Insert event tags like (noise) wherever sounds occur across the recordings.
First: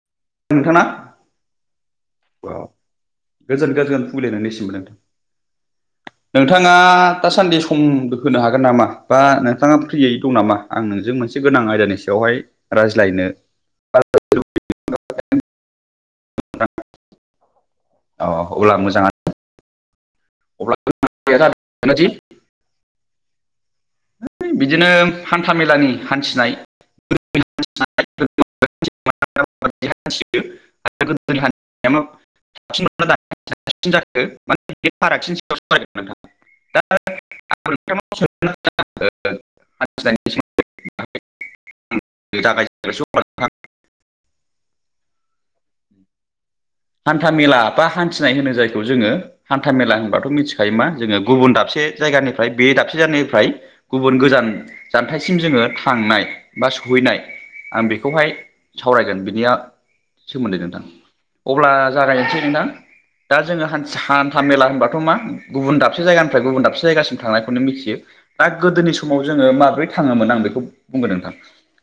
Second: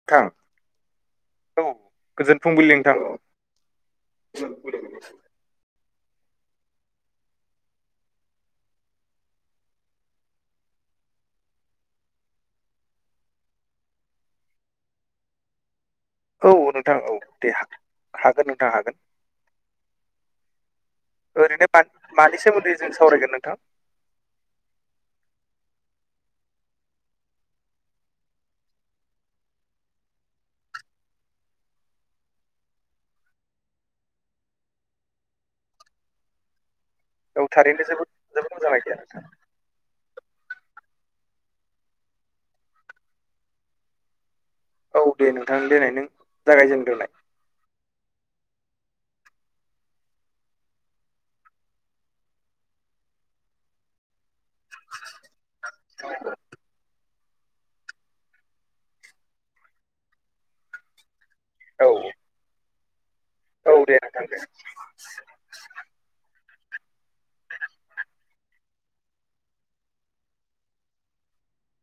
(unintelligible) नोंथांना औ गोजोन अ फुंबिलि नोंथां गोजोन गोजोन फुंबगलि नोंसिमबो नोंथां। नोंथाङा दासान्दि सम होनो हागोन नामा बा नोंथाङा फ्रियै दं नामा? आं नोंजों मोनसे गोनां आयदानि सायावहाय रायज्लायनो औ नोंथां औ दे अ हागोन नोंथां अब्ला हागोन। मोजाङानो अब्ला ओरैनो बाद जादोंदि मानि सोमोन्दै जों सावरायगोन नोंथां। है बिदिनो हान्था मेलानि हान्थिनाय। (unintelligible) (unintelligible) औ थारैनो जोबोद जोबोद मोजां आयदिया नोंथां। (unintelligible) जागखयजेननोसै अब्ला नोंथां। औ दे नोंथां देनाय नों जागायजेन। हान्था मेला बा हान्थिनाय होनो जायखौ जोङो। हान्था मेला होनबाथ' मिथिखायो मा जोङो गुबुन दाबसे जायगानिफ्राय बे दाबसे जायगानिफ्राय गुबुन गोजान जानथायसिम जोङो थांनाय बा सहैनाय। आं बेखौहाय सावरायगोन बिनिया सोमोन्दै नोंथां। अब्ला औ जागायनोसै नोंथां दा जोङो औ दे हान्थि नोंथां दे हान्था मेला होनबाथ' मा गुबुन दाबसे जायगानिफ्राय गुबुन दाबसे जायगासिम थांनायखौनो मिथियो दा गोदोनि समाव जोङो माब्रै थाङोमोन आं बेखौ बुंगोन नोंथां।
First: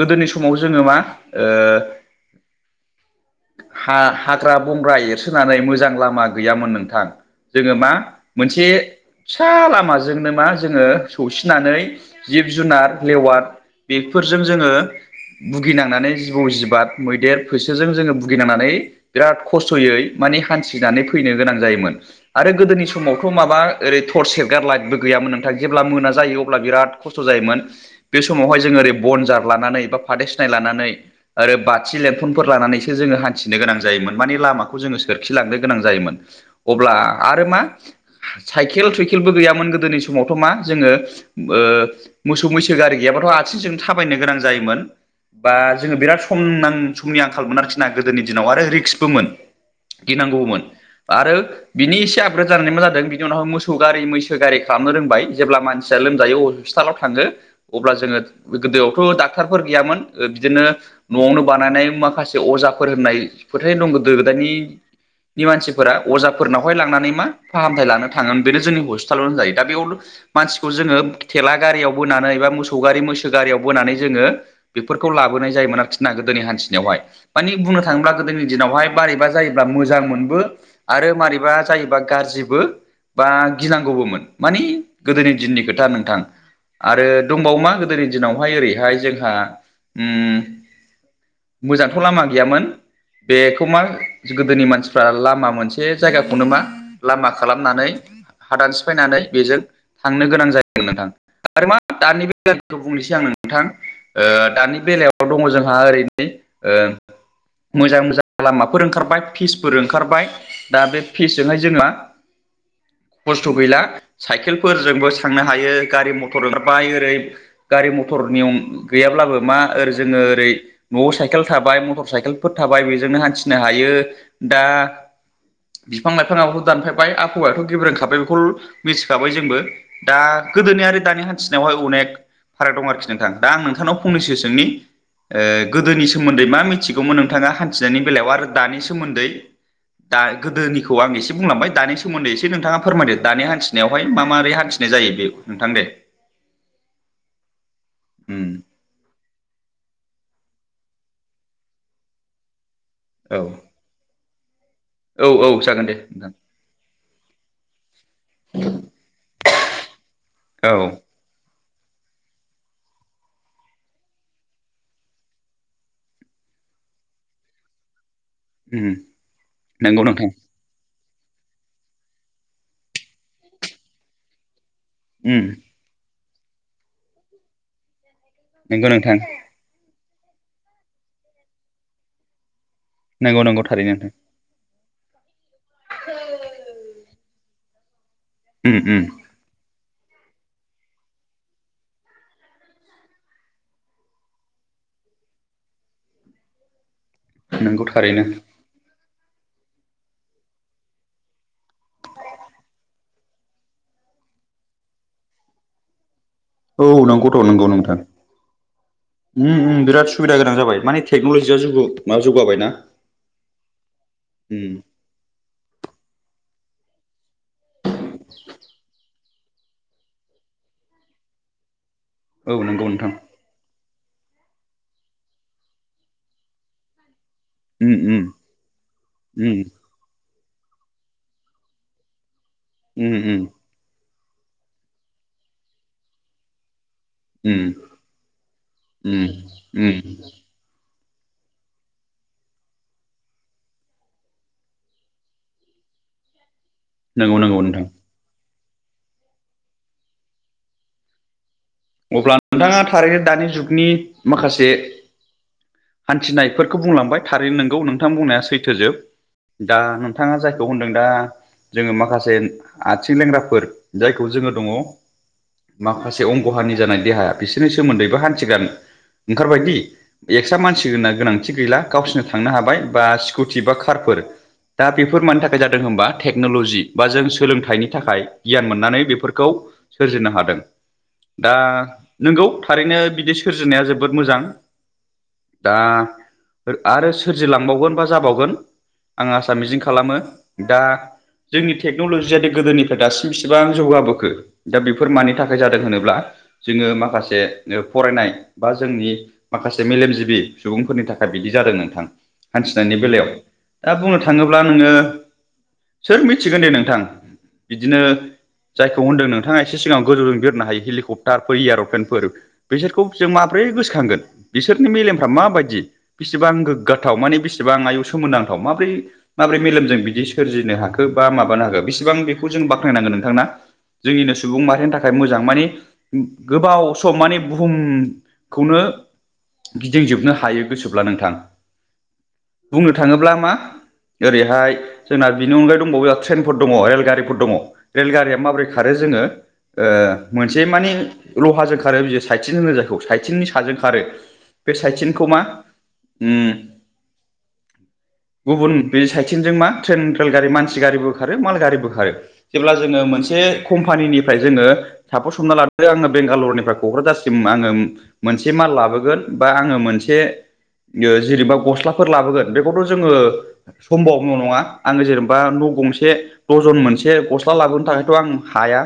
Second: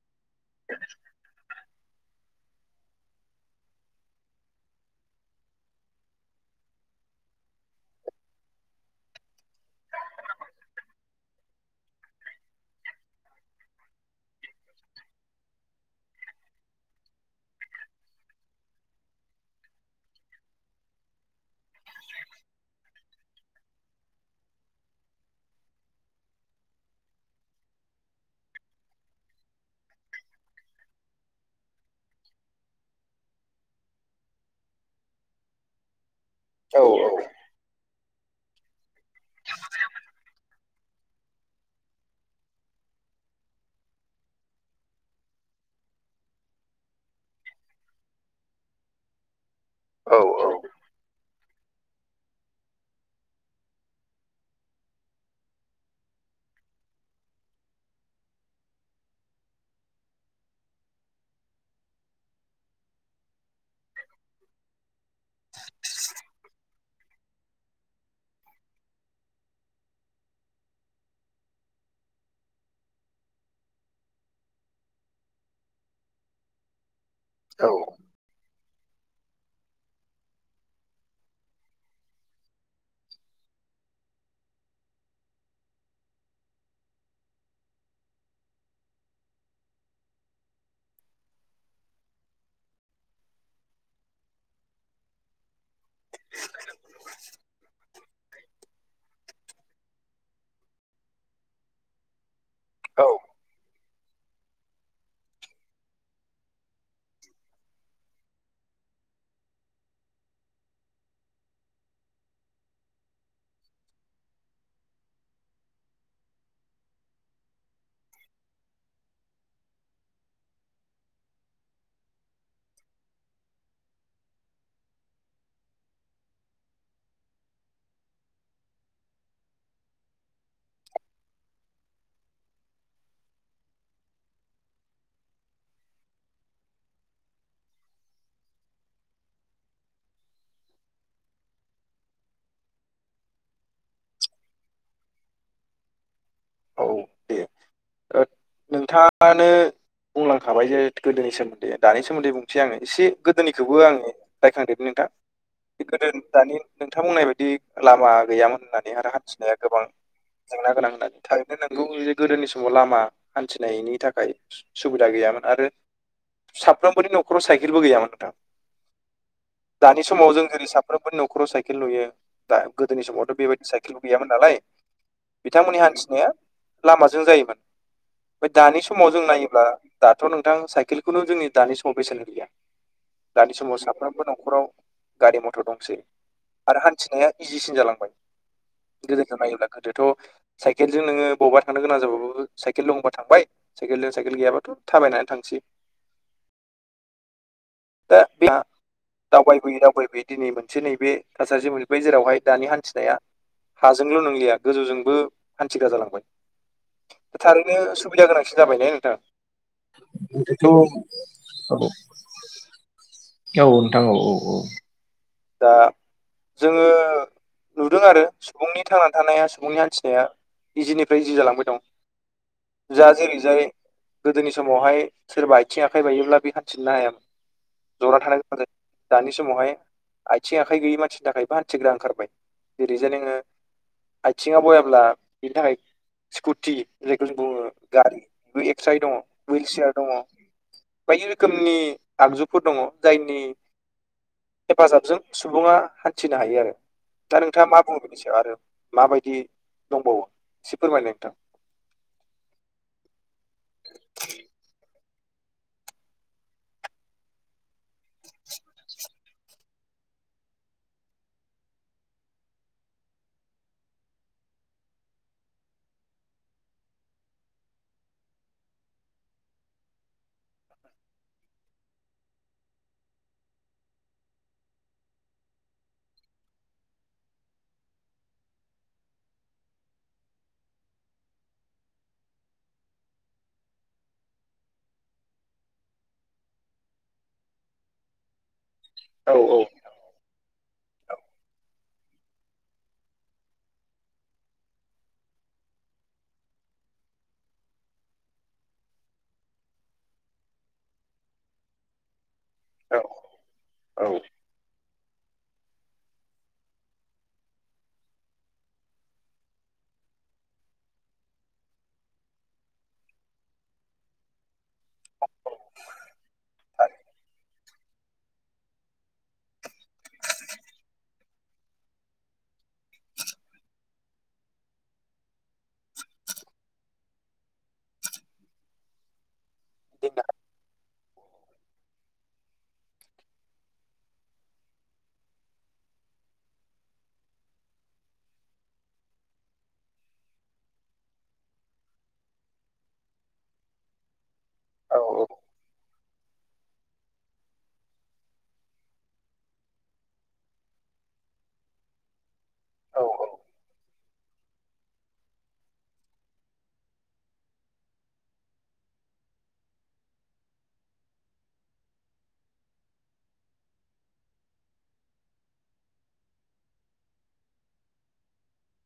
गोदोनि समाव जोङो मा ओ हा हाग्रा बंग्रा एरसोनानै मोजां लामा गैयामोन नोंथां। जोङो मा मोनसे फिसा लामाजोंनो मा जोङो सौसिनानै जिब जुनार लेवार बेफोरजों जोङो भुगिनांनानै जिबौ जिबाद मैदेर फैसोजों जोङो भुगिनांनानै बिराद खस्थ'यै माने हान्थिनानै फैनो गोनां जायोमोन। आरो गोदोनि समावथ' माबा ओरै टर्स सेरग्रा लाइटबो गैयामोन नोंथां जेब्ला मोना जायो अब्ला बिराद खस्थ' जायोमोन। बे समावहाय जोङो ओरै बनजार लानानै बा फाथै सिनाय लानानै ओरै बाथि लेंथनफोर लानानै जोंङो हानथिनो गोनां जायोमोन माने लामाखौ जोङो सोरखिलांनो गोनां जायोमोन। औ अब्ला आरो मा? साइकेल थुखेलबो गैयामोन गोदोनि समावथ' मा? जोङो ओ मोसौ मैसो गारि गैयाबाथ' आथिंजों थाबायनो गोनां जायोमोन। बा जोङो बिराद सम नां समनि आंखालमोन आरोखि। गोदोनि दिनाव आरो रिक्सबोमोन औ गिनांगौमोन आरो बिनि एसे आपग्रेड जानानै मा जादों बिनि उनावाय मोसौ गारि मैसो गारि खालामनो रोंबाय जेब्ला मानसिया लोमजायो अ हस्पिटालाव थाङो। अब्ला जोङो गोदोआवथ' डाक्टरफोर गैयामोन ओ बिदिनो न'आवनो बानायनाय माखासे अजाफोर होननाय फोथायनाय दं गोदो गोदानिनि मानसिफोरा अजाफोरनाव बेवहाय लांनानै मा फाहामथाय लानो थांगोन बेनो जोंनि हस्पिटालावनो जायो दा बेयाव मानसिखौ जोङो थेला गारियाव बोनानै बा मोसौ गारि मैसो गारियाव बोनानै जोङो बेफोरखौ लाबोनाय जायोमोन आरोखि ना गोदोनि हान्थिनायावहाय, मानि औ बुंनो थाङोब्ला जोंनि दिनावहाय मारैबा जायोब्ला मोजां मोनबो आरो मारैबा जायोबब्ला गाज्रिबो। बा गिनांगौबोमोन माने गोदोनि दिननि खोथा नोंथां। आरो दंबावोमा गोदोनि दिनावहाय ओरैहाय जोंहा म मोजांथ' लामा गैयामोन। बेखौ मा गोदोनि मानसिफ्रा लामा मोनसे जायगाखौनो मा? लामा खालामनानै हादान सिफायनानै बेजों थांनो गोनां जायोमोन नोंथां आरो मा दानि बे औ बुंनोसै आं नोंथां दानि बेलायाव दङ जोंहा ओरैनो ओ मोजां मोजां लामाफोर ओंखारबाय फिसफोर ओंखारबाय। दा बे फिसजोंहाय जोंना खस्थ' गैला साइकेलफोरजोंबो थांनो हायो गारि मथर ओखारबाय ओरै गारि मथर नियम गैयाब्लाबो माै जोङो ओरै न'आव साइकेल थाबाय मटर साइकेलफोर थाबाय बेजोंनो हान्थिनो हायो दा बिफां लाइफाङाबथ' दानफायबाय आखहौवाथ' गेब्रोंखाबाय बेखौल मिथिखाबाय जोंबो। दा गोदोनि आरो दानि हान्थिनायावहाय अनेक फाराग दं आरोखि नोंथां दा आं नोंथांनाव फंनैसो सोंनि ओ गोदोनि सोमोन्दै मा मिथिगौमोन नोंथाङा हान्थिनायनि बेलायाव आरो दानि सोमोन्दै? दा गोदोनिखौ आं एसे बुंलांबाय दानि सोमोन्दै एसे नोंथाङा फोरमायदो दानि हान्थिनायावहाय मा मारै हान्सि नाय जायो बे नोंथां दे औ दे ओ उम नोंथाङानो बुंलांखाबाय जे गोदोनि सोमोन्दै दानि सोमोन्दै बुं एसै आङो एसे औ गोदोनिखौबो आङो रायखांदेर नोंथां। औ औ जागोन दे गोदो नोंथां दानि नोंथां बुंनाय बायदि लामा गैयामोन होननानै आरो हान्थिनाया गोबां औ जेंना गोनां होननानै थारैनो नंगौे गोदोनि समाव लामा हान्थिनायनि थाखाय सुबिदा गैयामोन आरो साफ्रोमबोनि न'खराव साइकेलबो गैयामोन नोंथां। उम नंगौ दानि नोंथां समाव जों जेरै सा फफ्रोमबो नखराव साइकेल नुयो दा गोदोनि समावथ' बेबायदि साइकेलबो गैयामोन नालाय। उम बिथांमोननि हान्थिनाया लामाजों जायोमोन ओमफ्राय दानि नंगौ समाव नोंथां जों नायोब्ला दाथ' नोंथां साइकेलखौनो जोंनि दानि समाव बेसेन होलिया नंगौ दानि नंगौ समाव थारैनो नोंथां साफ्रोमबो दं न'खराव गारि मथर दंसै आरो हान्थिनाया इजिसिन जालांबाय उम उम। गोदो नायोब्ला गोदोथ' साइकेलजों नोङो बबावबा थांनो गोनां जाबाबो साइकेल दंबा थांबाय साइकेलजों साइकेल गैयाबाथ' थाबायनानै थांसै। नंगौ। थारैनो (unintelligible) दावबायबोयै दावबायबोयै दिनै मोनसे नैबे थासारिजों मोनबाय जेरावहाय दानि हान्थिनाया हाजोंल' नंलिया गोजौजोंबो हान्थिग्रा जालांबाय। औ नंगौथ' थारैनो सुबिदा गोनांसिन जाबाय ने नोंथां? म बिराद सुबिदा गोनां जाब औ मानानि टेक्न'लजिया ज माबा जौगाबाय ना। औ नोंथां औ औ औ। दा जोङो नुदों आरो सुबुंनि थांनानै थानाया सुबुंनि हान्थिनाया इजिनिफ्राय इजि जालांबाय दं। औ नंगौ नोंथां जाहाज जेरैजाय गोदोनि समावहाय सोरबा आथिं आखाइ बायोब्ला बे हान्थिननो हायामोन। उम जना उम थानाय गोनां जायो। दानि उम समावहाय आइथिं आखाइ गैयै मानसिनि थाखायबो हान्थिग्रा ओंखारबाय जेरै जाय उम नोङो उम आथिङाव बयाब्ला बिनि थाखाय स्कुटि जायखौ जों उम बुङो गारि बे एक्साइ दङ उम हुइल उम चियार दङ बायदि रोखोमनि आगजुफोर दङ जायनि हेफाजाबजों सुबुङा हान्थिनो हायो आरो नंगौ दा नंगौ नोंथाङा नोंथां मा बुंङो? से आरो माबायदि दंबावो एसे फोरमायनाय नोंथां। अब्ला नोंथाङा थारैनो दानि जुगनि माखासे हान्थिनायफोरखौ बुंलांबाय थारैनो नोंगौ नोंथां बुंनाया सैथोजोब। दा नोंथाङा जायखौ होनदों दा जोङो माखासे आथिं लेंग्राफोर जायखौ जोङो दङ माखासे खहानि जानाय देहाया बिसोरनि सोमोन्दैबो हान्थिगोन ओंखारबायदि एक्सट्रा मानसि होनना गोनांथि गैला गावसोरनो थांनो हाबाय बा स्कुटि बा कारफोर दा बेफोर मानि थाखाय जादों होनबा टेक्न'ल'जि बा जों सोलोंथाइनि थाखाय गियान मोननानै बेफोरखौ सोरजिनो हादों। दा नंगौ थारैनो बिदि सोरजिनाया जोबोद मोजां। दा आरो सोरजिलांबावगोन बा जाबावगोन आं औ आसा‌ औ मिजिं खालामो दा जोंनि टेक्न'लजियााद गोदोनिफ्राय दासिम बिसिबां जौगाबोखो दा बेफोर मानि थाखाय जादों होनोब्ला जोङो माखासे फरायनाय बा जोंनि माखासे मेलेमजिबि सुबुंफोरनि थाखाय बिदि जादों नोंथां। हान्थिनायनि औ बेलायाव दा बुंनो औ थाङोब्ला नोङो सोर मिथिगोन दे नोंथां? बिदिनो जायखौ होनदों नोंथाङा एसे सिगाङाव गोजौजों बिरनो हायो हेलिकप थारफोर एर'प्लेनफोर बिसोरखौ जों माबोरै गोसोखांगोन बिसोरनि मेलेमफ्रा माबायदि? बेसेबां आं गोग्गाथाव माने बेसेबां आं आयौ सोमोन्दांथाव माबोरै माबोरै मेलेमजों बिदि सोरजिनो हाखो बा माबानो हाखो बेसिबां बेखौ जों बाख्नायनांगोन नोंथां ना। जोंनिनो सुबुं माहारिनि थाखाय मोजां माने गोबाव सम माने बुहुमखौनो जोंना गिदिंजोबनो हायो गोसोब्ला नोंथां बुंनो थाङोब्ला मा ओरैहाय जोंना बिनि अनगायै दंबावो ट्रेनफोर दङ रेलगारिफोर दङ। रेलगारिया माबोरै खारो जोङो मोनसे माने लहाजों खारो बि साइथिंन होनो जायखौ सायथिंननि साजों खारो बे औ औ सायथिनखौ मा उम गुबुन बे साइडथिनजों मा ट्रेन रेल गारि मानसि गारिबो खारो माल गारिबो खारो। जेब्ला जोङो औ औ मोनसे कम्पानिनिफ्राय जोङो सापस हमना लादो आङो बेंगालरनिफ्राय क'क्राझारसिम आङो मोनसे माल लाबोगोन बा आङो मोनसे जेनेबा गस्लाफोर लाबोगोन बेखौथ' जोङो समभव नङा आङो जेनेबा न' गंसे दरजन मोनसे गस्ला लाबोनो थाखायथ' आं हाया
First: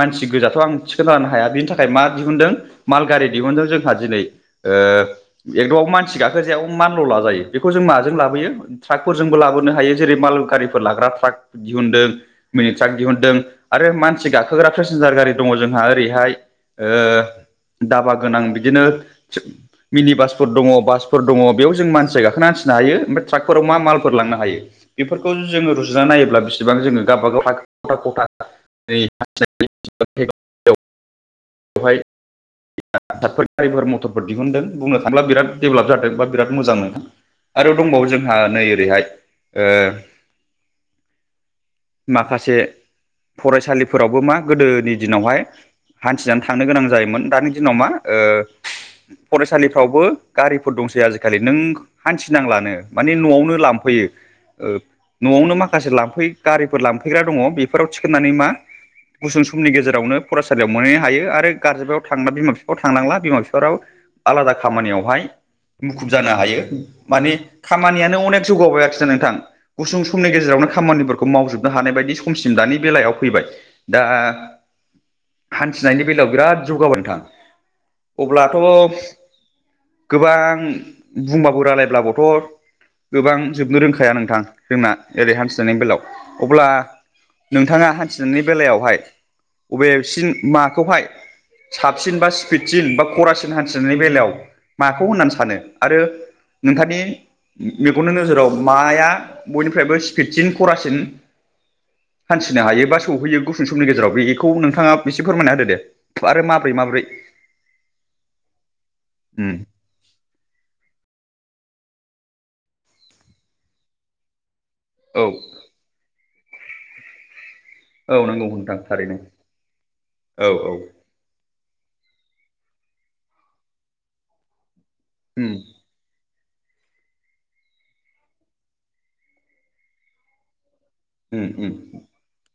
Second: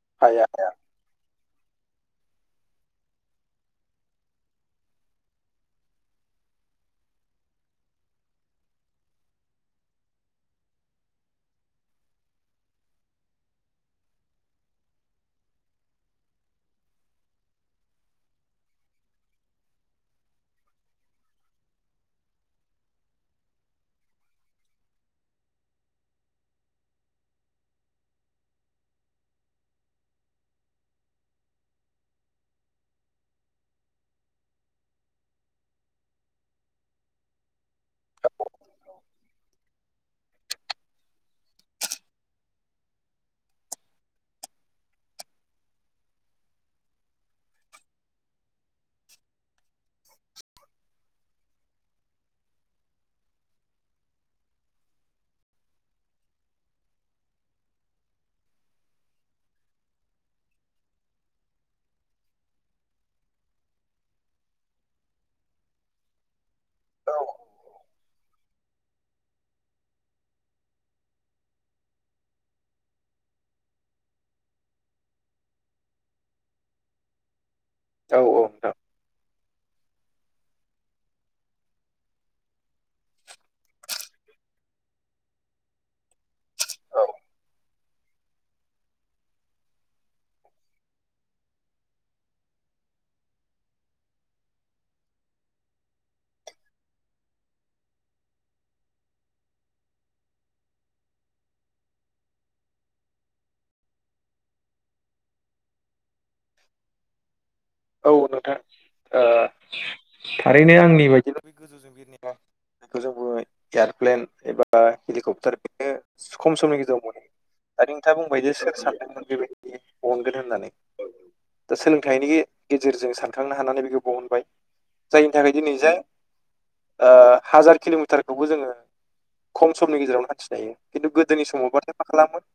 मानसि हाया गोजाथ' आं थि खोनो हाया बिनि थाखाय मा दिहुनदों माल गारि दिहुनदों जोंहा दिनै ओ एकद'व मानसि गाखोजाया माल ल' लाजायो बेखौ जों माजों लाबोयो ट्राकफोरजोंबो लाबोनो हायो जेरै माल गारिफोर लाग्रा ट्राक दिहुनदों। मिनिट्राक दिहुनदों आरो मानसि गाखोग्रा पेसेन्जार गारि दङ जोंहा बेहाय दाबा गोनां बिदिनो मिनि बासफोर दङ बासफोर दङ बेयाव जों मानसिया गाखोनो हान्सिनो हायो ओमफ्राय ट्राकफोराव मा मालफोर लांनो हायो। बेफोरखौ जोङो रुजुनानै नायोब्ला बिसेबां जोङो गावबा गाव खथा खथा (unintelligible) बेवहाय मथरफोर गारिफोर मटरफोर दिहुनदों बुंनो थांब्ला बिराद डेभेलप जादों बा बिराद मोजां माने। आरो दंबावो जोंहा नै ओरैहाय माखासे फरायसालिफोरावबो मा गोदोनि दिनावहाय हान्थिनानै थांनो गोनां जायोमोन दानि दिनाव मा फरायसालिफ्रावबो गारिफोर दंसै आजिखालि। नों हान्थिनांलानो माने न'आवनो लांफैयो। ओं। न'आवनो माखासे लांफै गारिफोर लांफैग्रा दङ बेफोराव थिखोनानै मा गुसुं समनि गेजेरावनो फरायसालिआव मोनहनो हायो आरो गारजेनफोराबो थांनो बिमा बिफाफोराबो थांनांला बिमा बिफाफोरा आलादा खामानियावहाय मुखुब जानो हायो औ माने खामानियानो अनेक जौगाबोबायखि नोंथां। गुसुं समनि गेजेरावनो खामानिफोरखौ मावजोबनो हानाय बायदि समसिम दानि बेलायाव फैबाय। दा हान्थिनायनि बेलायाव बिराद जौगाबाय नोंथां औ अब्लाथ' नोंथां गोबां बुंबाबो राय्लायब्लाबोथ' गोबां जोबनो रोंखाया नोंथां जोंना ओरै हान्थिनायनि बेलायाव। अब्ला औ नोंथाङा हान्थिनायनि बेलायावहाय बबेसिम माखौहाय साबसिन बा स्पिडसिन बा खरासिन हान्थिनायनि बेलायाव माखौ होननानै सानो? आरो नोंथांनि मेगननि नोजोराव माया बयनिफ्रायबो स्पिडसिन खरासिन हान्थिनो हायो बा सौहैयो गुसुं समनि गेजेराव बेखौ नोंथाङा एसे फोरमायना होदो दे। आरो माब्रै माब्रै औ नोंथां। ओ उम थारैनो आंनि बायदिब्ला' बे गोजौजों बिरनाय बेखौ जोंबो एयारप्लेन एबा बा औ हेलिकप्टार बेनो खम समनि गेजेराव मोनो। दा औ नोंथाङा नंगौ बुंबाय जे सोर नोंथां थारैनो सानदोंमोन बेबायदि बहनगोन औ होननानै। औ दा सोलोंथाइनि गेजेरजों सानखांनो हानानै बेखौ बहनबाय। जायनि उम थाखाय दिनै जाय हाजार किल'मिटारखौबो जोङो खम समनि गेजेरावनो हान्थिनो हायो। खिन्थु उम गोदोनि उम समावबाथाय मा खालामोन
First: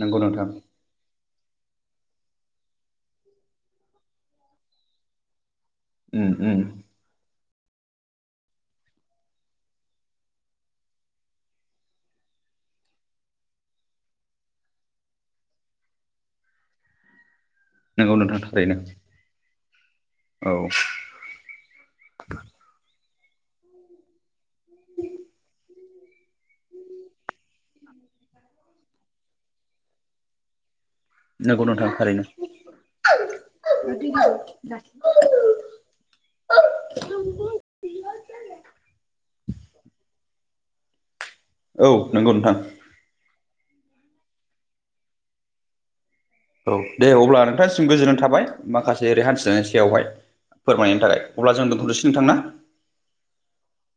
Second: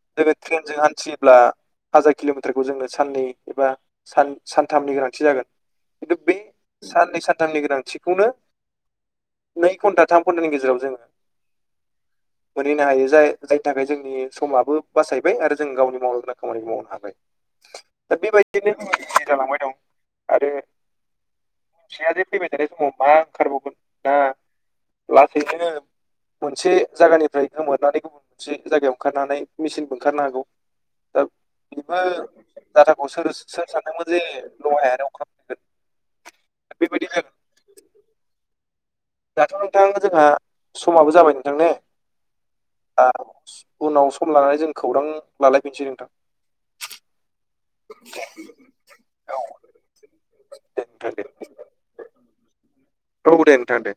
नंगौ जोङो नोंथां ट्रेनजों हान्थियोब्ला हाजार किल'मिटारखौ जोंनो साननै एबा सानथामनि गोनांथि जागोन। खिन्थु उम बे उम साननै सानथामनि गोनांथिखौनो नै घन्टा थाम घन्टानि गेजेराव जोङो (inaudible) मोनहैनो हायो जाय जायनि थाखाय जोंनि समाबो बासायबाय आरो जों गावनि मावनो गोनां खामानिखौ मावनो हाबाय। नंगौ दा नोंथां बेबायदियैनो थारैनो जोबोद इजि जालांबाय दंव औ आरो फसयाजे फैबाय थानाय समाव मा ओंखारबावगोन मा फाल्स इदिनो मोनसे जायगानिफ्राय गोमोरनानै गुबुन मोनसे जायगायाव ओंखारनानै मेसिनबो ओंखारनो हागौ। दा नंगौ नोंथां थारैनो बेबो डाटाखौ सोर- सोर सानदोंमोन जे लहायानो बेबायदिनो दाथ' नोंथां जोंहा समाबो जाबाय नोंथां ने? औ नंगौ नोंथां। ओ उनाव सम लानानै जों खौरां लालायफिनसै नोंथां। औ दे अब्ला नोंथांनिसिम गोजोननाय थाबाय माखासे ओरै औ हान्थिनायनि सायावहाय। दे फोरमायनायनि नोंथां थाखाय दे अब्ला जों दोनथ'नोसै नोंथांना? औ दे नोंथां दे